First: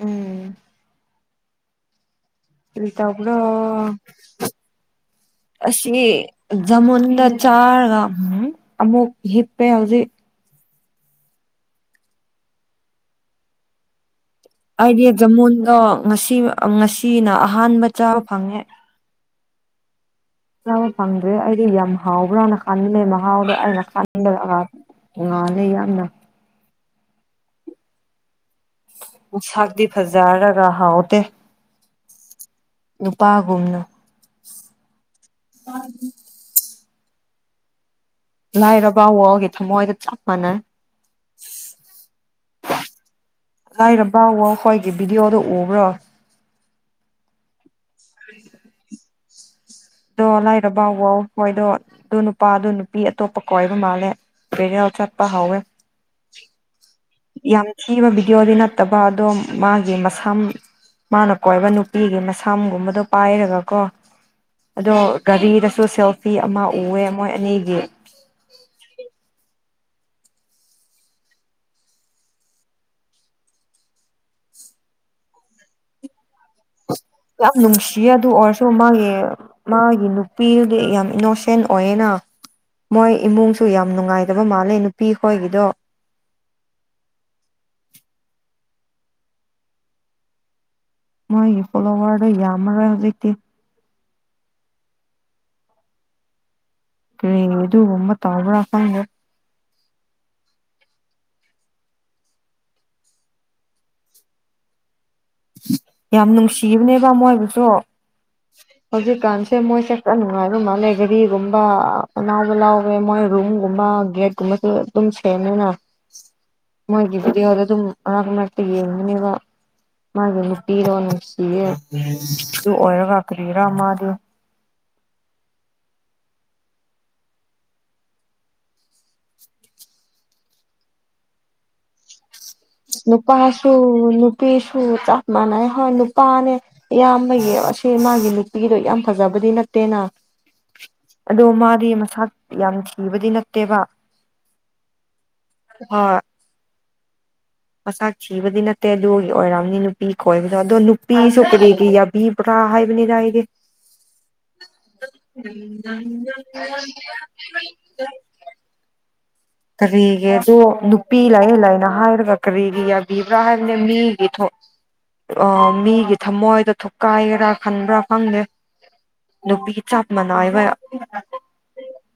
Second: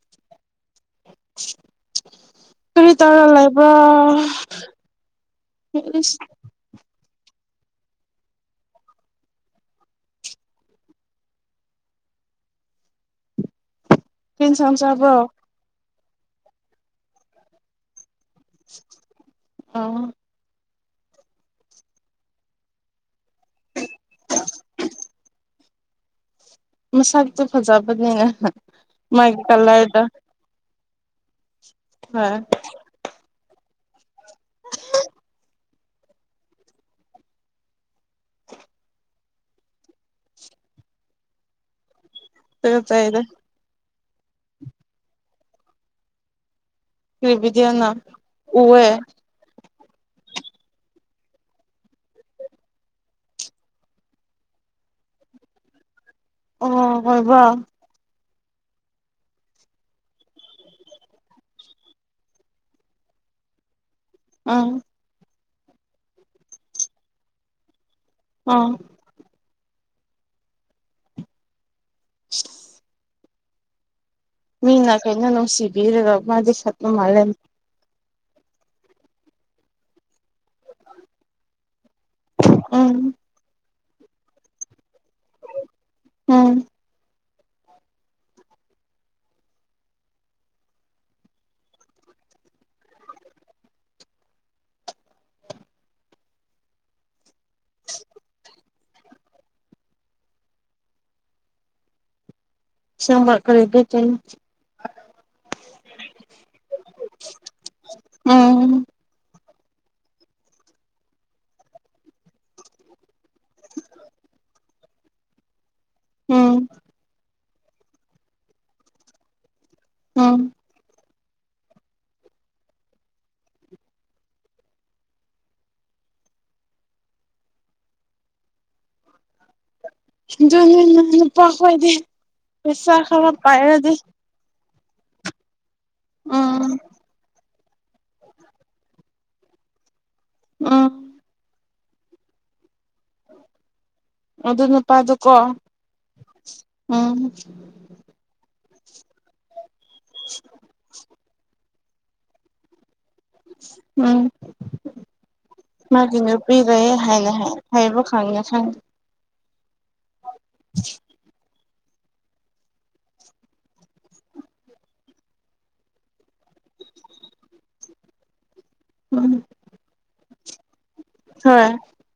ꯎꯝ [unintelligible] ꯀꯔꯤ ꯇꯧꯔ ꯂꯩꯕ꯭ꯔꯣ ꯑꯁꯤ [unintelligible] ꯖꯃꯨꯟꯗ ꯆꯥꯔꯒ ꯎꯝ ꯑꯃꯨꯛ ꯍꯤꯞꯄꯦ ꯍꯧꯖꯤꯛ ꯀꯩ ꯏꯟꯁꯥꯡ ꯑꯩꯗꯤ ꯆꯥꯕ꯭ꯔꯣ ꯖꯃꯨꯟꯗꯣ ꯉꯁꯤ ꯉꯁꯤꯅ ꯑꯍꯥꯟꯕ ꯆꯥꯕ ꯐꯪꯉꯦ ꯑꯥ [inaudible] ꯆꯥꯕ ꯐꯪꯗ꯭ꯔꯦ ꯑꯩꯗꯤ ꯌꯥꯝ ꯍꯥꯎꯕ꯭ꯔꯥꯅ ꯈꯟꯕꯅꯦ ꯃꯍꯥꯎꯗꯣ ꯑꯩꯅ ꯈꯟꯕꯗ ꯉꯥꯜꯂꯦ ꯌꯥꯝꯅ ꯃꯁꯛꯇꯤ ꯐꯖꯕꯅꯦ ꯃꯁꯛꯇꯤ ꯐꯖꯔꯒ ꯍꯥꯥꯎꯇꯦ [unintelligible] ꯅꯨꯄꯥꯒꯨꯝꯅ ꯂꯥꯏꯔꯕ ꯋꯥꯔꯜꯒꯤ ꯊꯝꯃꯣꯏꯒ ꯆꯞ ꯃꯥꯟꯅꯩ [inaudible] ꯂꯥꯏꯔꯕ ꯋꯥꯔꯜ ꯍꯣꯏꯒꯤ ꯚꯤꯗꯤꯋꯣꯗꯣ ꯎꯕ꯭ꯔꯣ ꯀꯔꯤ ꯚꯤꯗꯤꯌꯣꯅꯣ ꯎꯋꯦ ꯑꯗꯣ ꯂꯥꯏꯔꯕ ꯋꯥꯔꯜ ꯃꯣꯏꯗꯣ ꯑꯗꯨ ꯅꯨꯄꯥꯗꯣ ꯅꯨꯄꯤ ꯑꯇꯣꯞꯄ ꯀꯣꯢꯔꯕ ꯃꯥꯜꯂꯦ ꯄ꯭ꯔꯦꯌꯦꯜ ꯆꯠꯄ ꯍꯧꯋꯦ ꯑꯣ ꯑꯣꯏꯕ꯭ꯔꯣ ꯌꯥꯝ ꯊꯤꯕ ꯚꯤꯗꯤꯑꯣꯗꯤ ꯅꯠꯇꯕ ꯑꯗꯣ ꯃꯥꯒꯤ ꯃꯁꯝ ꯃꯥꯅ ꯀꯣꯏꯕ ꯅꯨꯄꯤꯒꯤ ꯃꯁꯝꯒꯨꯝꯕꯗꯣ ꯄꯥꯏꯔꯒ ꯀꯣ ꯑꯪ ꯑꯗꯣ ꯒꯥꯔꯤꯗꯁꯨ ꯁꯦꯜꯐꯤ ꯑꯃ ꯎꯋꯦ ꯃꯣꯏ ꯑꯅꯤꯒꯤ ꯑꯥ [unintelligible] ꯃꯤꯅ ꯀꯩꯅꯣ ꯅꯨꯡꯁꯤꯕꯤꯔꯒ ꯃꯥꯗꯤ ꯁꯠ [inaudible] ꯌꯥꯝ ꯅꯨꯡꯁꯤꯌꯦ ꯑꯗꯨ ꯑꯣꯏꯔꯁꯨ ꯃꯥꯒꯤ ꯃꯥꯒꯤ ꯅꯨꯄꯤꯗꯨꯗꯤ ꯌꯥꯝ ꯏꯟꯅꯣꯁꯦꯟꯠ ꯑꯣꯏꯌꯦꯅ ꯎꯝ ꯃꯣꯏ ꯏꯃꯨꯡꯁꯨ ꯌꯥꯝ ꯅꯨꯡꯉꯥꯏꯇꯕ ꯃꯥꯜꯂꯦ ꯅꯨꯄꯤꯈꯣꯏꯒꯤꯗꯣ ꯎꯝ ꯃꯣꯏꯒꯤ ꯐꫭꯂꫭꯋꯔꯗꫭ ꯌꯥꯝꯃꯔꫭꯏ ꯍꯧꯖꯤꯛꯇꯤ ꯀꯩ ꯑꯗꯨꯒꯨꯝꯕ ꯇꯧꯕꯔ ꯈꯪꯗꯦ ꯁꯝꯕꯔ [unintelligible] ꯌꯥꯝ ꯅꯨꯡꯁꯤꯕꯅꯦꯕ ꯃꯣꯏꯕꯨꯁꯨ ꯎꯝ ꯍꯧꯖꯤꯛꯀꯥꯟꯁꯤ ꯁꯦ ꯃꯣꯏꯁꯦ ꯈꯔ ꯅꯨꯡꯉꯥꯏꯕ ꯃꯥꯜꯂꯦ ꯒꯥꯔꯤꯒꯨꯝꯕ ꯂꯥꯎꯕ ꯂꯥꯎꯕ ꯃꯣꯏ ꯔꯨꯝꯒꯨꯝꯕ ꯒꯦꯠꯀꯨꯝꯕꯁꯨ ꯑꯗꯨꯝ ꯁꯦꯝꯃꯦꯅ ꯎꯝ ꯃꯣꯏꯒꯤ ꯚꯤꯗꯤꯑꯣꯗ ꯑꯗꯨꯝ ꯃꯔꯛ ꯃꯔꯛꯇ ꯌꯦꯡꯕꯅꯦꯕ ꯎꯝ ꯃꯥꯒꯤ ꯅꯨꯄꯤꯗꯣ ꯅꯨꯡꯁꯤꯌꯦ ꯑꯗꯨ ꯑꯣꯏꯔꯒ ꯀꯔꯤꯔꯥ ꯃꯥꯗꯤ [unintelligible] ꯅꯨꯄꯥ ꯈꯣꯏꯗꯤ ꯄꯩꯁꯥ ꯈꯔ ꯅꯨꯄꯥꯁꯨꯨ ꯄꯥꯏꯔꯗꯤ ꯅꯨ ꯅꯨꯄꯤꯁꯨ ꯆꯞ ꯃꯥꯟꯅꯩ ꯍꯣꯏ ꯅꯨꯄꯥꯅꯦ ꯎꯝ ꯏꯌꯥꯝꯕꯒꯤ ꯁꯤ ꯃꯥꯒꯤ ꯅꯨꯄꯤꯗꯨ ꯌꯥꯝ ꯐꯖꯕꯗꯤ ꯅꯠꯇꯦꯅ ꯎꯝ ꯑꯗꯣ ꯃꯥꯗꯤ ꯃꯁꯥ ꯌꯥꯝ ꯊꯤꯕꯗꯤ ꯅꯠꯇꯦꯕ ꯑꯗꯨ ꯅꯨꯄꯥꯗꯨꯀꯣ ꯍꯣꯏ ꯎꯝ ꯃꯁꯛ ꯊꯤꯕꯗꯤ ꯅꯠꯇꯦ ꯑꯗꯨꯒꯤ ꯑꯣꯏꯔꯝꯅꯤ ꯅꯨꯄꯤ ꯈꯣꯏꯕꯗꯣ ꯑꯗꯣ ꯅꯨꯄꯤꯁꯨ ꯀꯔꯤꯒꯤ ꯌꯥꯕꯤ ꯕꯔꯥ ꯍꯥꯏꯕꯅꯤꯗ ꯑꯩꯗꯤ ꯎꯝ ꯃꯥꯒꯤ ꯅꯨꯄꯤ ꯂꯩꯌꯦ ꯍꯥꯏꯅ ꯍꯥꯏꯕ ꯈꯪꯉꯦ ꯈꯪꯉꯦ ꯀꯔꯤꯒꯤ ꯑꯗꯨ ꯅꯨꯄꯤ ꯂꯩꯌꯦ ꯂꯩꯅ ꯍꯥꯏꯔꯒ ꯀꯔꯤꯒꯤ ꯌꯥꯕꯔꯤꯕꯔꯥ ꯍꯥꯏꯕꯅꯦ ꯃꯤꯒꯤ ꯊꫭ ꯑꫭ ꯃꯤꯒꯤ ꯊꯃꯣꯏꯗꫭ ꯊꯨꯛꯀꯥꯏꯒꯦꯔꯥ ꯈꯟꯕ꯭ꯔꯥ ꯈꯪꯗꯦ ꯎꯝ ꯅꯨꯄꯤꯒꯤ ꯆꯞ ꯃꯅꯥꯏꯕ ꯍꯣꯏ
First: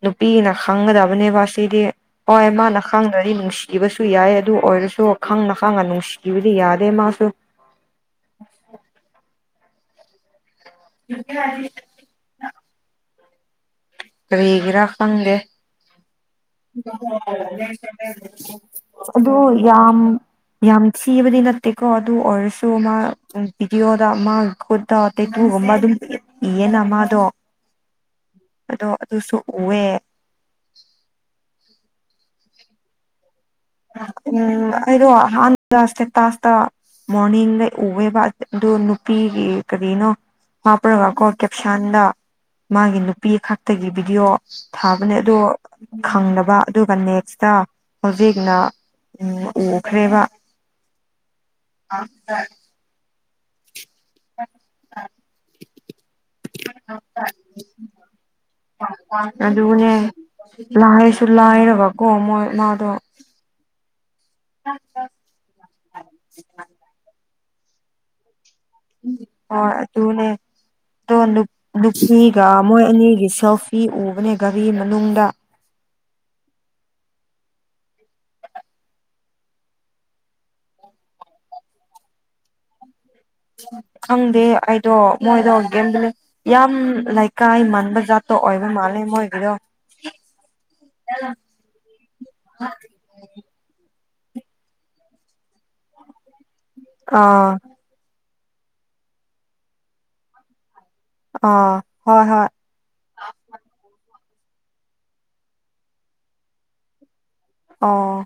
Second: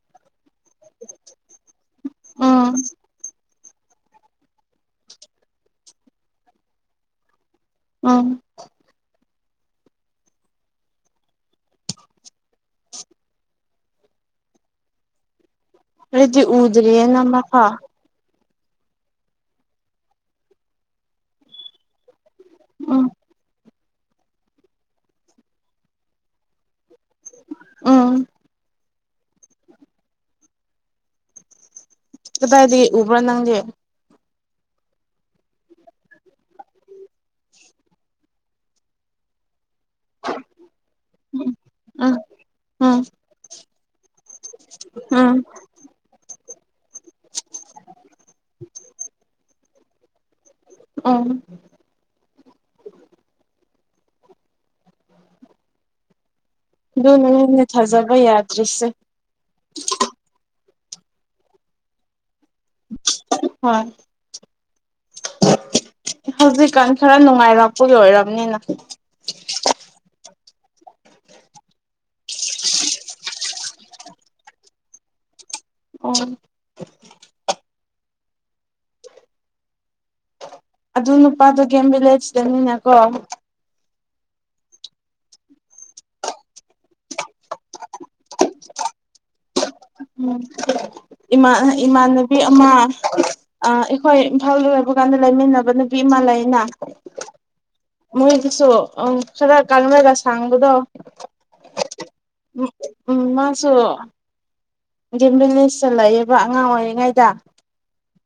ꯅꯨꯄꯤꯅ ꯈꯪꯒꯗꯕꯅꯦꯕ ꯁꯤꯗꯤ ꯍꯣꯏ ꯎꯝ ꯃꯥꯅ ꯈꯪ ꯗꯔꯗꯤ ꯅꯨꯡꯁꯤꯕꯁꯨ ꯌꯥꯏ ꯑꯗꯨ ꯑꯣꯏꯔꯁꯨ ꯈꯪꯅ ꯈꯪꯅ ꯅꯨꯡꯁꯤꯕꯗꯤ ꯌꯥꯗꯦ ꯃꯥꯁꯨ ꯎꯝ ꯏ [unintelligible] ꯀꯔꯤꯒꯤꯔꯥ ꯈꯪꯗꯦ ꯑꯩꯗꯤ ꯎꯗꯔꯤꯍꯦ ꯅꯝꯃꯛꯈ ꯑꯗꯨ ꯌꯥꯝ ꯌꯥꯝ ꯊꯤꯕꯗꯤ ꯅꯠꯇꯦꯀꯣ ꯑꯗꯨ ꯑꯣꯏꯔꯁꯨ ꯁꯨ ꯃꯥ ꯎꯝ ꯚꯤꯗꯤꯑꯣꯗ ꯃꯥꯒꯤ ꯈꯨꯠꯇ ꯇꯦꯀꯨꯒꯨꯝꯕ ꯑꯗꯨꯝ ꯏꯌꯦꯅ ꯃꯥꯗꯣ ꯎꯝ ꯑꯗꯣ ꯑꯗꯨꯁꯨ ꯎꯋꯦ ꯀꯗꯥꯏꯗꯒꯤ ꯎꯕꯔꯥ ꯅꯪꯗꯤ ꯎꯝ ꯑꯩꯗꯣ ꯍꯥꯟꯅ [unintelligible] ꯇꯥꯁꯇ ꯃꯣꯔꯅꯤꯗꯩ ꯎꯋꯦꯕ ꯑꯗꯨ ꯅꯨꯄꯤꯒꯤ ꯀꯔꯤꯅꯣ ꯍꯥꯞꯔꯒꯀꯣ ꯀꯦꯞꯁꯟꯗ ꯎꯝ ꯎꯝ ꯃꯥꯒꯤ ꯅꯨꯄꯤ ꯈꯛꯇꯒꯤ ꯚꯤꯗꯤꯑꯣ ꯊꯥꯕꯅꯦ ꯎꯝ ꯑꯗꯨ ꯈꯪꯅꯕ ꯑꯗꯨꯒ ꯅꯦꯛꯁꯇ ꯍꯧꯖꯤꯛꯅ ꯎꯝ ꯎꯈ꯭ꯔꯦꯕ ꯎꯝ ꯑ [inaudible] ꯑꯥ [inaudible] ꯑꯗꯨꯅꯅꯤꯅꯦ ꯊꯥꯖꯕ ꯌꯥꯗ꯭ꯔꯤꯁꯦ ꯑꯗꯨꯅꯦ ꯂꯥꯏꯁꯨ ꯂꯥꯏꯔꯀꯣ ꯃꯣꯏ ꯃꯥꯗꫭ ꯍꯣꯏ ꯍꯧꯖꯤꯛꯀꯥꯟ ꯈꯔ ꯅꯨꯡꯉꯥꯏꯔꯥꯛꯄꯒꯤ ꯑꯣꯏꯔꯝꯅꯤꯅ꯫ ꯍꫭꯏ ꯑꯗꯨꯨꯅꯦ꯫ ꯑꯗꯣ ꯅꯨꯞ ꯅꯨꯄꯤꯒ ꯃꯣꯏ ꯑꯅꯤꯒꯤ ꯁꯦꯜꯐꯤ ꯎꯕꯅꯦ ꯒꯥꯔꯤ ꯃꯅꯨꯡꯗ꯫ ꯑꯣ꯫ ꯑꯗꯨ ꯅꯨꯄꯥꯗꯨꯣ ꯒꯦꯝ ꯚꯤꯂꯦꯖꯇꯅꯤꯅꯀꯣ꯫ ꯍꯪꯗꯦ ꯑꯩꯗꯣ ꯃꯣꯏꯗꯣ ꯒꯦꯝ ꯚꯤꯂꯦ ꯌꯥꯝ ꯂꯩꯀꯥꯏ ꯃꯥꯟꯕ ꯖꯥꯠꯇꯣ ꯑꯣꯏꯕ ꯃꯥꯜꯂꯦ ꯃꯣꯏꯒꯤꯗꯣ꯫ [unintelligible] ꯏꯃꯥ ꯏꯃꯥꯟꯅꯕꯤ ꯑꯃꯥ [unintelligible] ꯑ ꯑꯩꯈꯣꯏ ꯏꯝꯐꯥꯜ ꯂꯩꯕ ꯒꯥꯟꯗ ꯂꯩꯃꯤꯟꯅꯕ ꯅꯨꯄꯤ ꯑꯃ ꯂꯩꯅ꯫ ꯑꯥ꯫ ꯃꯣꯏꯗꯨꯁꯨ ꯑꯪ ꯈꯔ ꯀꯥꯡꯔꯒ ꯁꯥꯡꯕꯗꯣ꯫ ꯑꯥ ꯍꯣꯏ ꯍꯣꯏ꯫ ꯎꯝ ꯃꯥꯁꯨ ꯒꯦꯝꯕꯤꯂꯦꯖꯇ ꯂꯩꯌꯦꯕ ꯑꯉꯥꯡ ꯑꯣꯏꯔꯤꯉꯩꯗ꯫ ꯑꯣ꯫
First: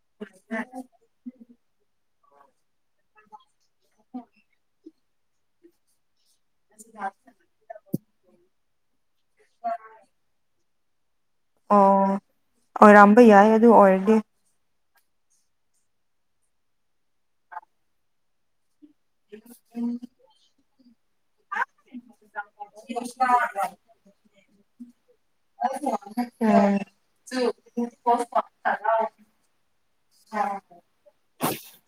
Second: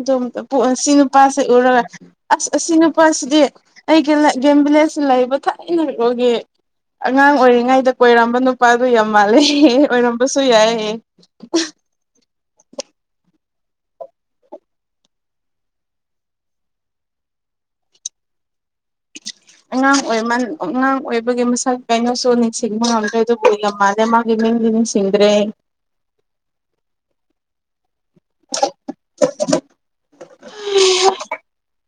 ꯑꯗꯨꯝꯇ ꯄꯨꯛ ꯑ ꯁꯤ ꯅꯨꯄꯥꯁꯤ ꯎꯔꯒ ꯑꯁ ꯑꯁꯤ ꯅꯨꯄꯥꯁꯤꯗꯤ ꯑꯩꯒꯤꯂ ꯒꯦꯝ ꯚꯤꯂꯦꯖ ꯂꯩꯕ ꯊꯥꯏꯅ ꯏꯒꯣꯜꯒꯤ ꯑꯉꯥꯡ ꯑꯣꯏꯔꯤꯉꯩꯗꯛ ꯀꯣꯏꯔꯝꯕ ꯅꯨꯄꯥꯗꯣ ꯌꯥꯝ ꯃꯥꯜꯂꯦ [unintelligible] ꯑꯣꯏꯔꯝꯕꯁꯨ ꯌꯥꯏ ꯍꯩꯌ [unintelligible] ꯦ ꯑꯣ ꯑꯣꯏꯔꯝꯕ ꯌꯥꯏ ꯑꯗꯨ ꯑꯣꯏꯔꯗꯤ꯫ ꯑꯉꯥꯡ ꯑꯣꯏꯃꯟ ꯑꯉꯥꯡ ꯑꯣꯏꯕꯒꯤ ꯃꯁꯛ ꯀꯩꯅꯣꯁꯨ ꯅꯤꯡꯁꯤꯡꯕ ꯉꯝꯗ꯭ꯔꯦ ꯑꯗꯨꯕꯨ ꯌꯥꯝ ꯃꯥꯜꯂꯦ ꯃꯥ ꯅꯤꯡꯗꯤ ꯅꯤꯡꯁꯤꯡꯗ꯭ꯔꯦ꯫ [unintelligible] [inaudible]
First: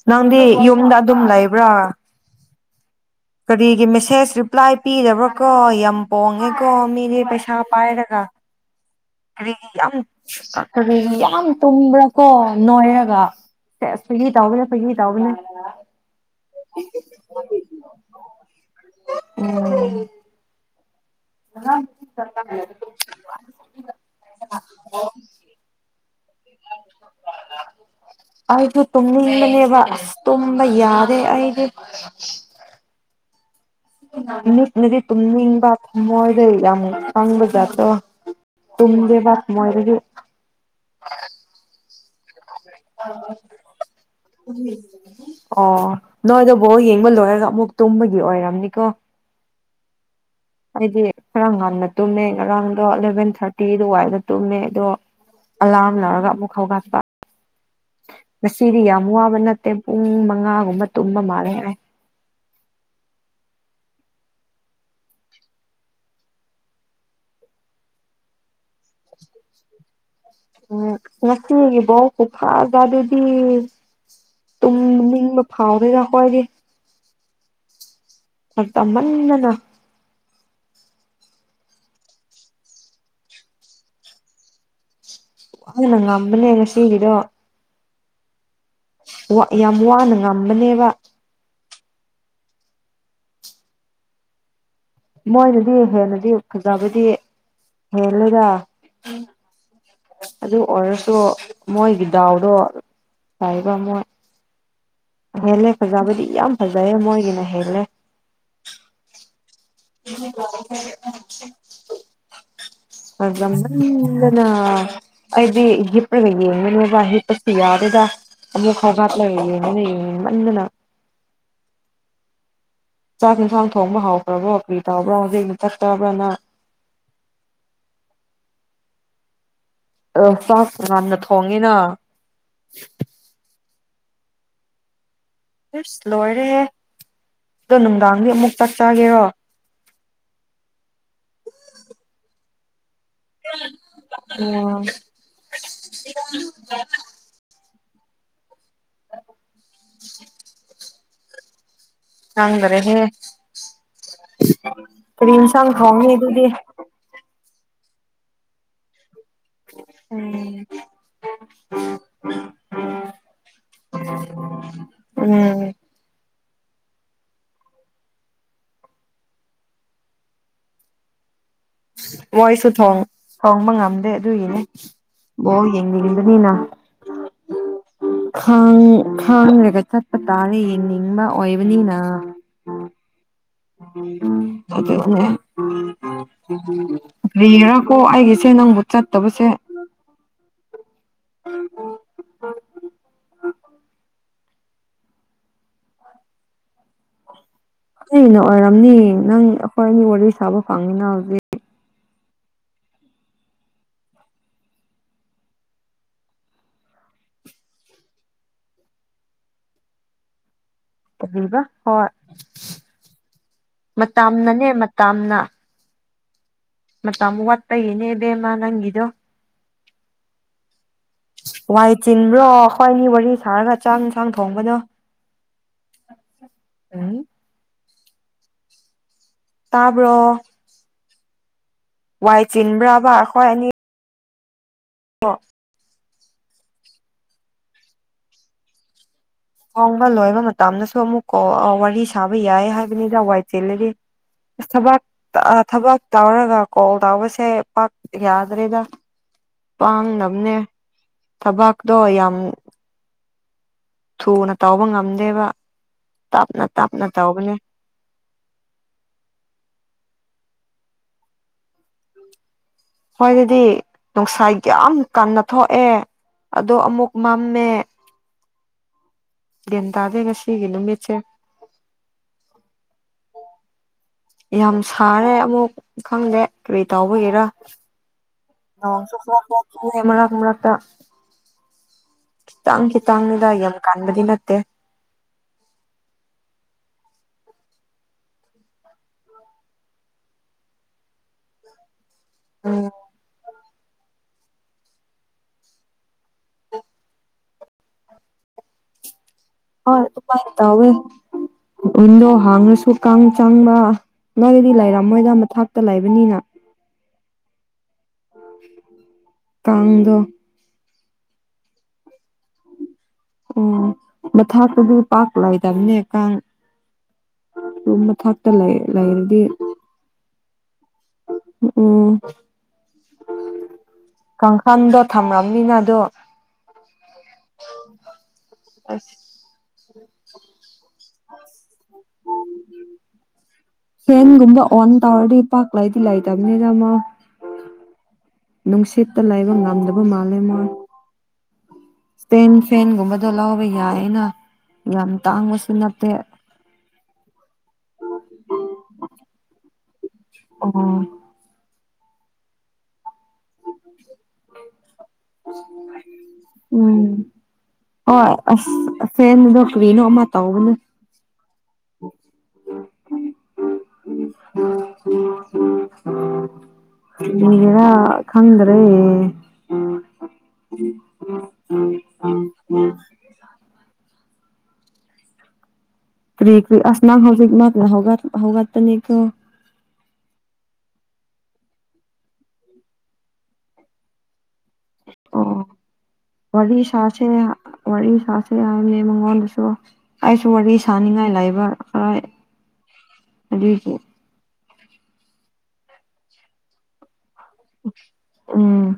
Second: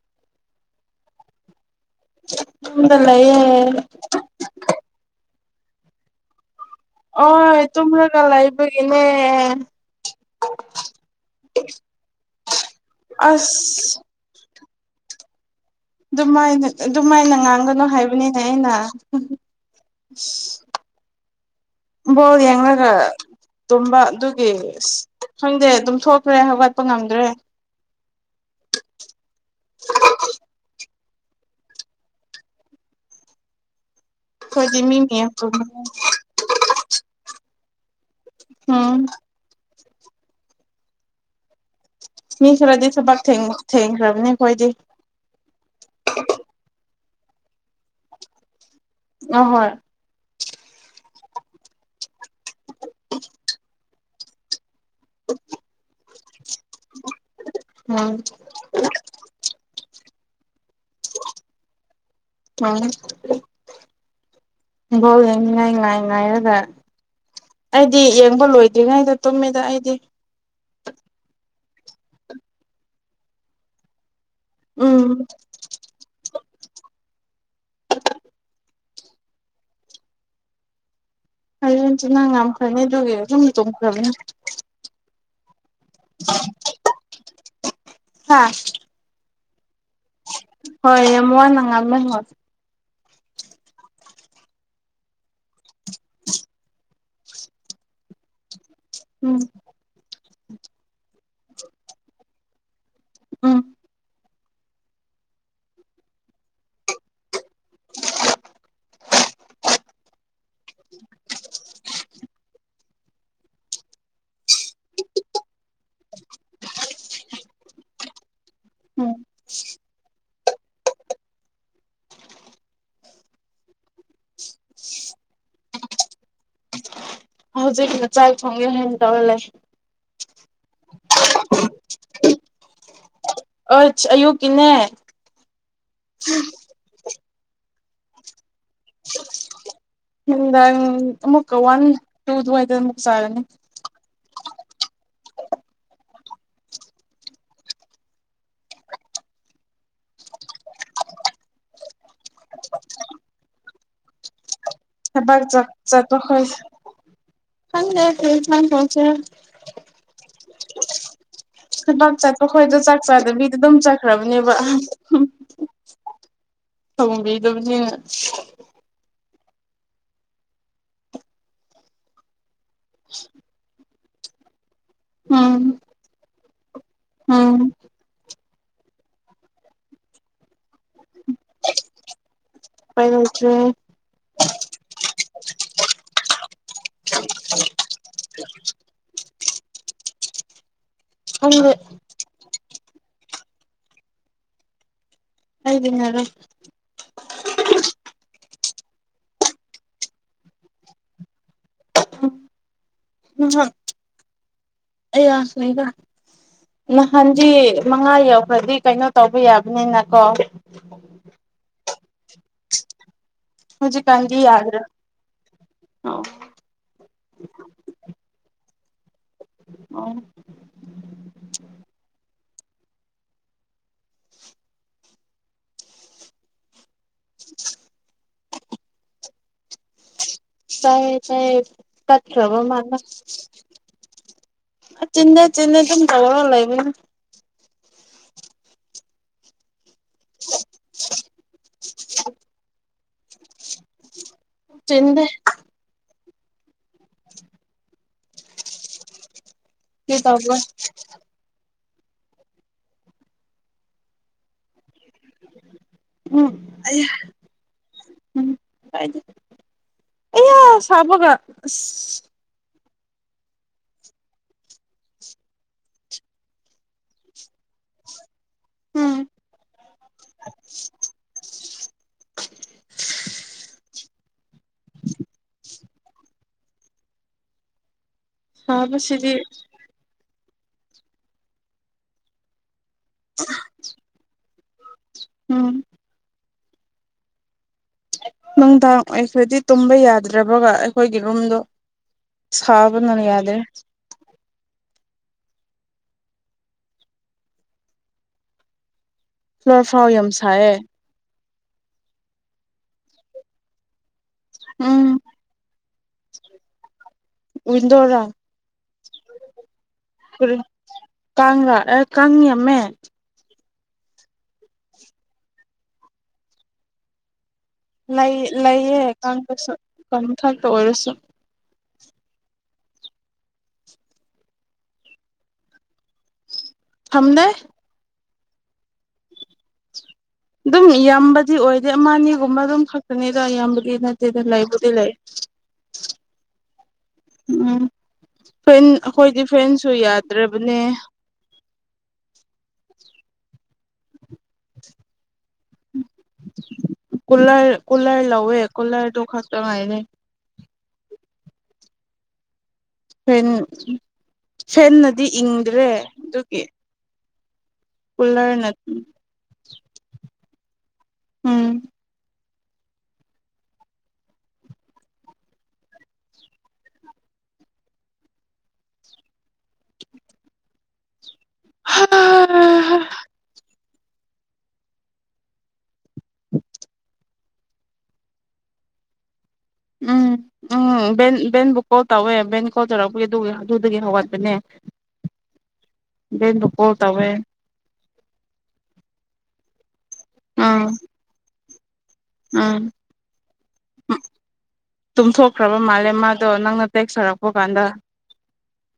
ꯅꯪꯗꯤ ꯌꯨꯝꯗ ꯑꯗꯨꯝ ꯂꯩꯕ꯭ꯔꯥ꯫ ꯌꯨꯝꯗ ꯂꯩꯌꯦ꯫ ꯀꯔꯤꯒꯤ ꯃꯤꯁꯦꯁ ꯔꯤꯄ꯭ꯂꯥꯏ ꯄꯤꯗꯕ꯭ꯔꯥ ꯀꯣ ꯌꯥꯝ ꯄꯣꯡꯉꯦꯀꯣ ꯃꯤꯗꯤ ꯄꯩꯁꯥ ꯄꯥꯏꯔꯒ꯫ ꯄꯥꯏꯕꯒꯤꯅꯦ꯫ ꯀꯔꯤꯒꯤ ꯌꯥꯝ ꯀ ꯀꯔꯤꯒꯤ ꯌꯥꯝ ꯇꯨꯝꯕ꯭ꯔꯥ ꯀꯣ ꯅꯣꯏꯔꯒ ꯑꯁ ꯁꯦꯁ꯫ ꯐꯥꯒꯤ ꯇꯥꯎꯕꯅꯦ ꯐꯥꯒꯤ ꯇꯥꯎꯕꯅꯦ꯫ ꯗꯨꯃꯥꯏꯅ ꯑꯗꯨꯃꯥꯏꯅ ꯉꯥꯡꯒꯅꯣ ꯍꯥꯏꯕꯅꯤꯅꯦ ꯑꯩꯅ [unintelligible] ꯎꯝ [unintelligible] ꯕꯣꯜ ꯌꯦꯡꯂꯒ ꯇꯨꯝꯕ ꯑꯗꯨꯒꯤ ꯑꯁ ꯈꯪꯗꯦ ꯗꯨꯝꯊꯣꯛ ꯈ꯭ꯔꯦ ꯍꯧꯒꯠꯄ ꯉꯝꯗ꯭ꯔꯦ꯫ ꯑꯥꯏꯗꯨ ꯇꯨꯝꯅꯤꯡꯕꯅꯦꯕ ꯑꯁ ꯇꯨꯝꯕ ꯌꯥꯗꯦ ꯑꯩꯗꯤ [inaudible] ꯑꯩꯈꯣꯏꯗꯤ ꯃꯤ ꯃꯤꯠꯅꯗꯤ ꯃꯌꯥꯝ ꯇꯨꯝꯅꯤꯡꯕ ꯇꯨꯝꯕꯅꯤ ꯊꯝꯃꯣꯏꯗꯩ ꯌꯥꯝ ꯀꯪꯕ ꯖꯥꯠꯇꯣ꯫ ꯎꯝ ꯇꯨꯝꯗꯦꯕ ꯊꯃꯣꯏꯗꯗꯤ꯫ ꯃꯤ ꯈꯔꯗꯤ ꯊꯕꯛ ꯊꯦꯡꯕꯛ ꯊꯦꯡꯈ꯭ꯔꯕꯅꯦ ꯑꯈꯣꯏꯗꯤ꯫ ꯑꯣ ꯅꯣꯏꯗꯣ ꯕꯥꯜ ꯌꯦꯡꯕ ꯂꯣꯏꯔꯒ ꯑꯃꯨꯛ ꯇꯨꯝꯕꯒꯤ ꯑꯣꯏꯔꯝꯅꯤꯀꯣ꯫ ꯑꫭ ꯍꯣꯏ꯫ ꯑꯩꯗꯤ ꯈꯔ ꯉꯟꯅ ꯇꯨꯝꯃꯦ ꯉꯔꯥꯡꯗꯣ ꯑꯦꯂꯚꯦꯟ ꯊꯥꯔꯇꯤ ꯑꯗꯨ ꯋꯥꯏꯗ ꯇꯨꯝꯃꯦ ꯑꯗꯣ ꯑꯂꯥꯔꯝ ꯂꯛꯔꯒ ꯑꯃꯨꯛ ꯍꯧꯒꯥꯠ [unintelligible] ꯉꯁꯤꯗꯤ ꯌꯥꯝ ꯋꯥꯕ ꯅꯠꯇꯦ ꯄꯨꯡ ꯃꯉꯥꯒꯨꯝꯕ ꯇꯨꯝꯕ ꯃꯥꯜꯂꯦ ꯑꯩ꯫ ꯃꯥꯡ [unintelligible] ꯕꯣꯜ ꯌꯦꯡꯅꯤꯡꯉꯥꯏ ꯉꯥꯏ ꯉꯥꯏꯔꯒ ꯑꯩꯗꯤ ꯌꯦꯡꯕ ꯂꯣꯏ ꯌꯦꯡꯉꯔꯣꯏꯗ ꯇꯨꯃꯦꯗ ꯑꯩꯗꯤ ꯎꯝ ꯉꯁꯤꯒꯤ ꯕꯣꯜꯁꯤ ꯐꯥꯖꯗꯦꯗꯤ ꯎꯝ ꯇꯨꯝꯅꯤꯡꯕ ꯐꯥꯎꯗꯦꯅ ꯑꯈꯣꯏꯗꯤ ꯇꯟꯃꯟꯗꯅ ꯍꯌꯦꯟꯆꯨ ꯅꯪ ꯉꯝꯈ꯭ꯔꯅꯤ ꯑꯗꯨꯒꯤ ꯑꯗꯨꯨꯝ ꯇꯨꯝꯈ꯭ꯔꯅꯤ ꯄꯨꯉꯝꯗ ꯉꯝꯕꯅꯦ ꯉꯁꯤꯒꯤꯗꯣ ꯍꯥꯥ ꯋꯥ ꯌꯥꯝ ꯋꯥꯅ ꯉꯝꯕꯅꯦꯕ ꯍꯣꯏ ꯌꯥꯝ ꯋꯥꯅ ꯉꯝꯃꯦ ꯃꯣꯏꯅꯗꯤ ꯍꯦꯟꯅꯗꯤ ꯐꯖꯕꯗꯤ ꯍꯦꯜꯂꯦꯗꯥ ꯎꯝ ꯑꯗꯨ ꯑꯣꯏꯔꯁꯨ ꯃꯣꯏꯒꯤ ꯗꯥꯎꯗꯣ ꯎꯝ ꯐꯩꯕ ꯃꯣꯏ ꯍꯦꯜꯂꯦ ꯐꯖꯥꯕꯗꯤ ꯌꯥꯝ ꯐꯖꯩꯌꯦ ꯃꯣꯏꯒꯤꯅ ꯍꯦꯜꯂꯦ [unintelligible] ꯐꯖꯃꯟꯗꯅꯥ ꯑꯩꯗꯤ ꯍꯤꯞꯄꯒ ꯌꯦꯡꯉꯦ ꯅꯣꯏꯕꯥ ꯍꯤꯞꯄꯁꯨ ꯌꯥꯗꯦꯗ ꯑꯃꯛ ꯎꯝ ꯍꯧꯒꯠꯂꯒ ꯌꯦꯡꯕꯅꯦ ꯌꯦꯅꯤꯡꯃꯟꯗꯅ ꯆꯥꯛ ꯍꯦꯟꯁꯥꯡ ꯊꯣꯡꯕ ꯍꯥꯎꯔꯕ꯭ꯔꯣ ꯀ꯭ꯔꯤ ꯇꯧꯕ꯭ꯔꯥ ꯍꯧꯖꯤꯛꯀꯤ ꯆꯥꯛꯆꯥꯕ꯭ꯔ ꯅꯪ ꯍꯧꯖꯤꯛꯅ ꯆꯥꯛ ꯊꯣꯡꯉꯦ ꯍꯥꯏꯅ ꯇꯧꯔꯒ ꯂꯩ ꯑꯣ ꯆꯥꯛ ꯀꯅꯥꯅ ꯊꯣꯡꯉꯤꯅꯣ ꯑ ꯑꯌꯨꯛꯀꯤꯅꯦ ꯑꯁ ꯂꯣꯏꯔꯦꯍꯦ ꯑꯗꯣ ꯅꯨꯡꯗꯥꯡꯗꯤ ꯑꯃꯨꯛ ꯆꯥꯛ ꯆꯥꯒꯦꯔꯣ ꯅꯨꯡꯗꯥꯡ ꯑꯃꯨꯛꯀꯥ ꯋꯥꯟ ꯇꯨ ꯑꯗꯨꯋꯥꯏꯗ ꯃꯨꯛ ꯆꯥꯔꯅꯤ ꯑꯣ [inaudible] ꯈꯪꯗ꯭ꯔꯦꯍꯦ ꯀꯔꯤ ꯊꯕꯛ ꯏꯟꯁꯥꯡ ꯊꯣꯡꯅꯤ ꯑꯗꯨꯗꯤ ꯈꯪꯗꯦꯗꯤ ꯀꯩ ꯏꯟꯁꯥꯡ ꯊꯣꯡꯗꯣꯏꯅꯣ ꯎꯝ ꯀꯅꯥꯜ ꯆꯥꯗꯦ ꯑꯩꯈꯣꯏꯗꯣ ꯆꯥꯛ ꯆꯥꯗꯕꯤꯗ ꯗꯨꯝ ꯆꯠꯈ꯭ꯔꯕꯅꯦꯕ ꯎꯝ ꯊꯣꯡꯕꯤꯗꯕꯅꯤꯅꯥ ꯃꯣꯏꯁꯨ ꯊꯣꯡꯕ ꯉꯝꯗꯦ ꯑꯗꯨꯒꯤꯅꯦ ꯕꯣꯜ ꯎꯝ ꯌꯦꯡꯅꯤꯡꯕꯅꯤꯅ ꯎꯝ ꯈꯡ ꯈꯡꯗꯦꯗ ꯆꯠꯄ ꯇꯥꯔꯦ ꯌꯦꯡꯅꯤꯡꯕ ꯑꯣꯏꯕꯅꯤꯅ ꯎꯄꯥꯢ ꯂꯩꯇ꯭ꯔꯦ [unintelligible] ꯀꯥꯔꯤꯔꯤꯀꯣ ꯑꯩꯒꯤꯁꯦ ꯅꯪꯕꯨ ꯆꯠꯇꯕꯁꯦ ꯈꯪꯗꯦ ꯑꯩꯗꯤ ꯌꯥꯔꯦ ꯑꯩꯅ ꯑꯣꯏꯔꯝꯅꯤꯌꯦ ꯅꯪ ꯑꯩꯈꯣꯏ ꯑꯅꯤ ꯋꯥꯔꯤ ꯁꯥꯕ ꯐꯪꯉꯤꯅ ꯍꯧꯖꯤꯛ ꯎꯝ ꯍꯝ ꯑ ꯥꯩꯌꯥꯥ ꯁꯣꯏꯗ ꯅꯍꯥꯟꯗꯤ ꯃꯉꯥ ꯌꯧꯈ꯭ꯔꯗꯤ ꯀꯩꯅꯣ ꯇꯧꯕ ꯌꯥꯕꯅꯤꯅꯀꯣ ꯀꯔꯤꯕꯥ ꯍꯣꯏ ꯃꯇꯝꯅꯅꯦ ꯃꯇꯝꯅ ꯑꯥꯎ ꯃꯇꯝ ꯋꯥꯠꯄꯒꯤꯅꯦ ꯏꯕꯦꯝꯃꯥ ꯅꯪꯒꯤꯗꯣ ꯑꯣ ꯋꯥꯏ ꯆꯤꯟꯕ꯭ꯔꯣ ꯑꯩꯈꯣꯏꯑꯅꯤ ꯋꯥꯔꯤ ꯁꯥꯔꯒ ꯆꯥꯛ ꯏꯟꯁꯥꯡ ꯊꯣꯡꯕꯗꯣ ꯎꯝ ꯇꯥꯕ꯭ꯔꯣ ꯇꯥꯏꯌꯦ ꯇꯥꯏꯌꯦ ꯋꯥꯏ ꯇꯠꯈ꯭ꯔꯕꯥ ꯃꯥꯂꯦ ꯆꯤꯟꯕ꯭ꯔꯕ ꯑꯩꯈꯣꯏ ꯑꯅꯤ ꯆꯤꯟꯗꯦ ꯆꯤꯟꯗꯦ ꯑꯗꯨꯝ ꯇꯧꯔꯒ ꯂꯩꯕꯅꯦ ꯊꯣꯡꯕ ꯂꯣꯏꯕ ꯃꯇꯝꯗꯁꯨ ꯑꯃꯨꯛ ꯒꯣꯜ ꯋꯥꯔꯤ ꯁꯥꯕ ꯌꯥꯏ ꯍꯥꯏꯕꯅꯤꯗ ꯋꯥꯏ ꯆꯤꯜꯂꯗꯤ ꯑꯁ ꯊꯕꯥꯛ ꯆꯤꯟꯗꯦ ꯊꯕꯥꯛ ꯇꯧꯔꯒ ꯀꯣꯜ ꯇꯧꯕꯁꯤ ꯄꯥꯛ ꯌꯥꯗ꯭ꯔꯦꯗ ꯀꯔꯤ ꯇꯧꯕ꯭ꯔꯥ ꯄꯥꯡꯗꯝꯅꯦ ꯊꯕꯥꯛꯇꯣ ꯌꯥꯝ ꯊꯨꯅ ꯇꯧꯕ ꯉꯝꯗꯦꯕ ꯎꯝ ꯇꯞꯅ ꯇꯞꯅ ꯑꯩꯌꯥ ꯇꯧꯕꯅꯦ ꯑꯌꯥ ꯁꯕꯒ ꯑꯩꯈꯣꯏꯗꯗꯤ ꯅꯨꯡꯁꯥ ꯌꯥꯝ ꯀꯟꯅ ꯊꯣꯛꯑꯦ ꯑꯗꯣ ꯑꯃꯨꯛ ꯃꯝꯃꯦ ꯎꯝ ꯒ꯭ꯌꯥꯟ ꯇꯥꯗꯦ ꯉꯥꯁꯤꯒꯤ ꯅꯨꯃꯤꯠꯁꯦ [inaudible] ꯌꯥꯝ ꯁꯥꯔꯦ ꯑꯃꯨꯛ ꯈꯪꯗꯦ ꯀꯔꯤ ꯇꯥꯎꯕꯒꯤꯔ ꯅꯣꯡꯁꯨ ꯁꯥꯕꯁꯤꯗꯤ ꯈꯔꯥꯛ ꯈꯔꯥꯛ ꯆꯨꯢꯋꯦ ꯃꯔꯛ ꯃꯔꯛꯇ ꯈꯤꯇꯪ ꯈꯤꯇꯪꯅꯤꯗ ꯌꯥꯝ ꯀꯥꯟꯕꯗꯤ ꯅꯠꯇꯦ ꯎꯝ ꯅꯨꯡꯗꯥꯡ ꯑꯩꯈ꯭ꯔꯥꯗꯤ ꯇꯨꯝꯕ ꯌꯥꯗ꯭ꯔꯦꯕꯒ ꯑꯩꯈꯣꯏꯒꯤ ꯔꯨꯝꯗꯣ ꯎꯝ ꯁꯥꯕꯅ ꯌꯥꯗ꯭ꯔꯦ ꯐ꯭ꯂꯣꯔ ꯍꯣꯏ ꯐꯥꯎ ꯌꯥꯝ ꯑꯗꯨꯃꯥꯏꯅ ꯁꯥꯏꯌꯦ ꯇꯧꯋꯦ ꯋꯤꯟꯗꯣ ꯍꯥꯡꯉꯁꯨ ꯀꯥꯡ ꯆꯥꯡꯕ ꯅꯣꯏꯗꯤ ꯎꯝ ꯂꯩꯔꯝꯃꯣꯏꯗ ꯃꯊꯥꯛꯇ ꯂꯩꯕꯅꯤꯅ ꯋꯤꯟꯗꯣꯔꯣ ꯀꯥꯡꯗꯣ ꯀꯔꯤ ꯀꯥꯡꯔ ꯑꯦ ꯀꯥꯡ ꯌꯥꯝꯃꯦ ꯎꯝ ꯃꯊꯛꯇꯗꯤ ꯄꯥꯛ ꯂꯩꯇꯕꯅꯦ ꯀꯥꯡ ꯔꯨꯝ ꯂꯩ ꯃꯊꯛꯇ ꯂꯩꯌꯦ ꯂꯩꯔꯗꯤ ꯀꯥꯡꯗꯁꯨ ꯃꯊꯥꯛꯇ ꯑꯣꯏꯔꯁꯨ ꯎꯝ ꯑꯝ ꯀꯥꯡꯈꯥꯟꯗꯣ ꯊꯝꯔꯝꯅꯤꯅ ꯑꯗꯨ ꯊꯝꯗꯦ ꯑꯁ ꯗꯨꯝ ꯌꯥꯝꯕꯗꯤ ꯑꯣꯏꯗꯦ ꯑꯃ ꯑꯅꯤꯒꯨꯝꯕ ꯑꯗꯨꯝ ꯈꯛꯇꯅꯤꯗ ꯌꯥꯝꯕ ꯐꯦꯟꯒꯨꯝꯕ ꯑꯣꯟ ꯇꯧꯔꯗꯤ ꯄꯥꯛ ꯂꯩꯗꯤ ꯂꯩꯇꯝꯅꯤꯗ ꯃꯣꯢ ꯎꯝ ꯐꯦꯟ ꯅꯨꯡꯁꯤꯠꯇ ꯑꯩꯈꯣꯏꯗꯤ ꯂꯩꯥꯕ ꯐꯦꯟꯁꯨ ꯉꯝꯗꯕ ꯃꯥꯜꯂꯦ ꯃꯣꯢ ꯌꯥꯗ꯭ꯔꯕꯅꯦ ꯁ꯭ꯇꯦꯟ ꯐꯦꯟꯒꯨꯝꯕꯗꯣ ꯂꯧꯕ ꯌꯥꯏꯌꯦꯅ ꯌꯥꯝ ꯇꯥꯡꯕꯁꯨ ꯅꯠꯇꯦ ꯀꯨꯂ꯭ꯔ ꯀꯨꯂ꯭ꯔ ꯂꯧꯋꯦ ꯀꯨꯂ꯭ꯔꯗꯨ ꯈꯛꯇ ꯉꯥꯏꯅꯦ ꯑꯣ ꯐꯦꯟ ꯐꯦꯟꯅꯗꯤ ꯏꯪꯗ꯭ꯔꯦ ꯑꯗꯨꯒꯤ ꯎꯝ ꯍꯣꯏ ꯀꯨꯂꯔꯅ ꯑꯁ ꯑꯥ ꯐꯦꯟꯗꯣ ꯀꯔꯤꯅꯣ ꯑꯃ ꯇꯧꯕꯅꯦ ꯎꯝ [inaudible] ꯀꯔꯤꯒꯤꯔ ꯈꯪꯗ꯭ꯔꯦ ꯍꯥ ꯍꯥ ꯀ꯭ꯔꯤ ꯀ꯭ꯔꯤ ꯑꯁ ꯅꯪ ꯍꯧꯖꯤꯛ ꯉꯥꯟꯅ ꯍꯧꯒꯠꯄ ꯍꯧꯒꯠꯄꯅꯤꯀꯣ ꯎꯝ꯫ ꯎꯝ ꯕꯦꯜ ꯕꯦꯜꯕꯨ ꯀꯣꯜ ꯇꯧꯋꯦ ꯕꯦꯡ ꯀꯣꯜ ꯇꯧꯔꯛꯄꯒꯤ ꯑꯗꯨꯒꯤ ꯑꯗꯨꯗꯒꯤ ꯍꯧꯒꯠꯄꯅꯦ ꯑꯣ ꯕꯦꯟꯕꯨ ꯋꯥꯔꯤ ꯀꯣꯜ ꯁꯥꯁꯦ ꯇꯧꯋꯦ ꯍꯥ ꯋꯥꯔꯤ ꯁꯥꯁꯦ ꯍꯥꯏꯔꯑꯦ ꯃꯉꯣꯟꯗꯁꯨ ꯑꯩꯁꯨ ꯋꯥꯔꯤ ꯎꯝ ꯁꯥꯅꯤꯡꯉꯥꯏ ꯂꯩꯕ ꯍꯣꯏ ꯎꯝ ꯇꯨꯝꯊꯣꯛꯈ꯭ꯔꯥꯕ ꯃꯥꯜꯂꯦ ꯃꯥꯗꯣ ꯅꯪꯅ ꯇꯦꯛꯁ ꯁꯔꯛꯄ ꯀꯥꯟꯗ ꯎꯝ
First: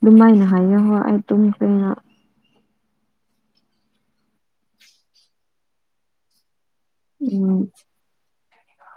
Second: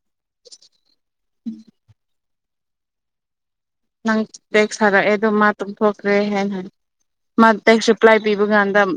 ꯑꯗꯨꯃꯥꯏꯅ ꯍꯥꯏꯌꯣ ꯍꯣꯏ ꯑꯩ ꯇꯨꯝꯈ꯭ꯔꯦꯅ ꯅꯪ ꯇꯦꯛꯁ ꯊꯔꯛꯑꯦ ꯑꯗꯨ ꯃꯥ ꯇꯨꯝꯊꯣꯛꯈ꯭ꯔꯦ ꯍꯥꯏꯅ ꯍꯟ ꯃꯥ ꯎꯝ ꯇꯦꯛꯁꯁꯨ ꯄ꯭ꯂꯥꯏ ꯄꯤꯕ ꯀꯥꯟꯗ ꯎꯝ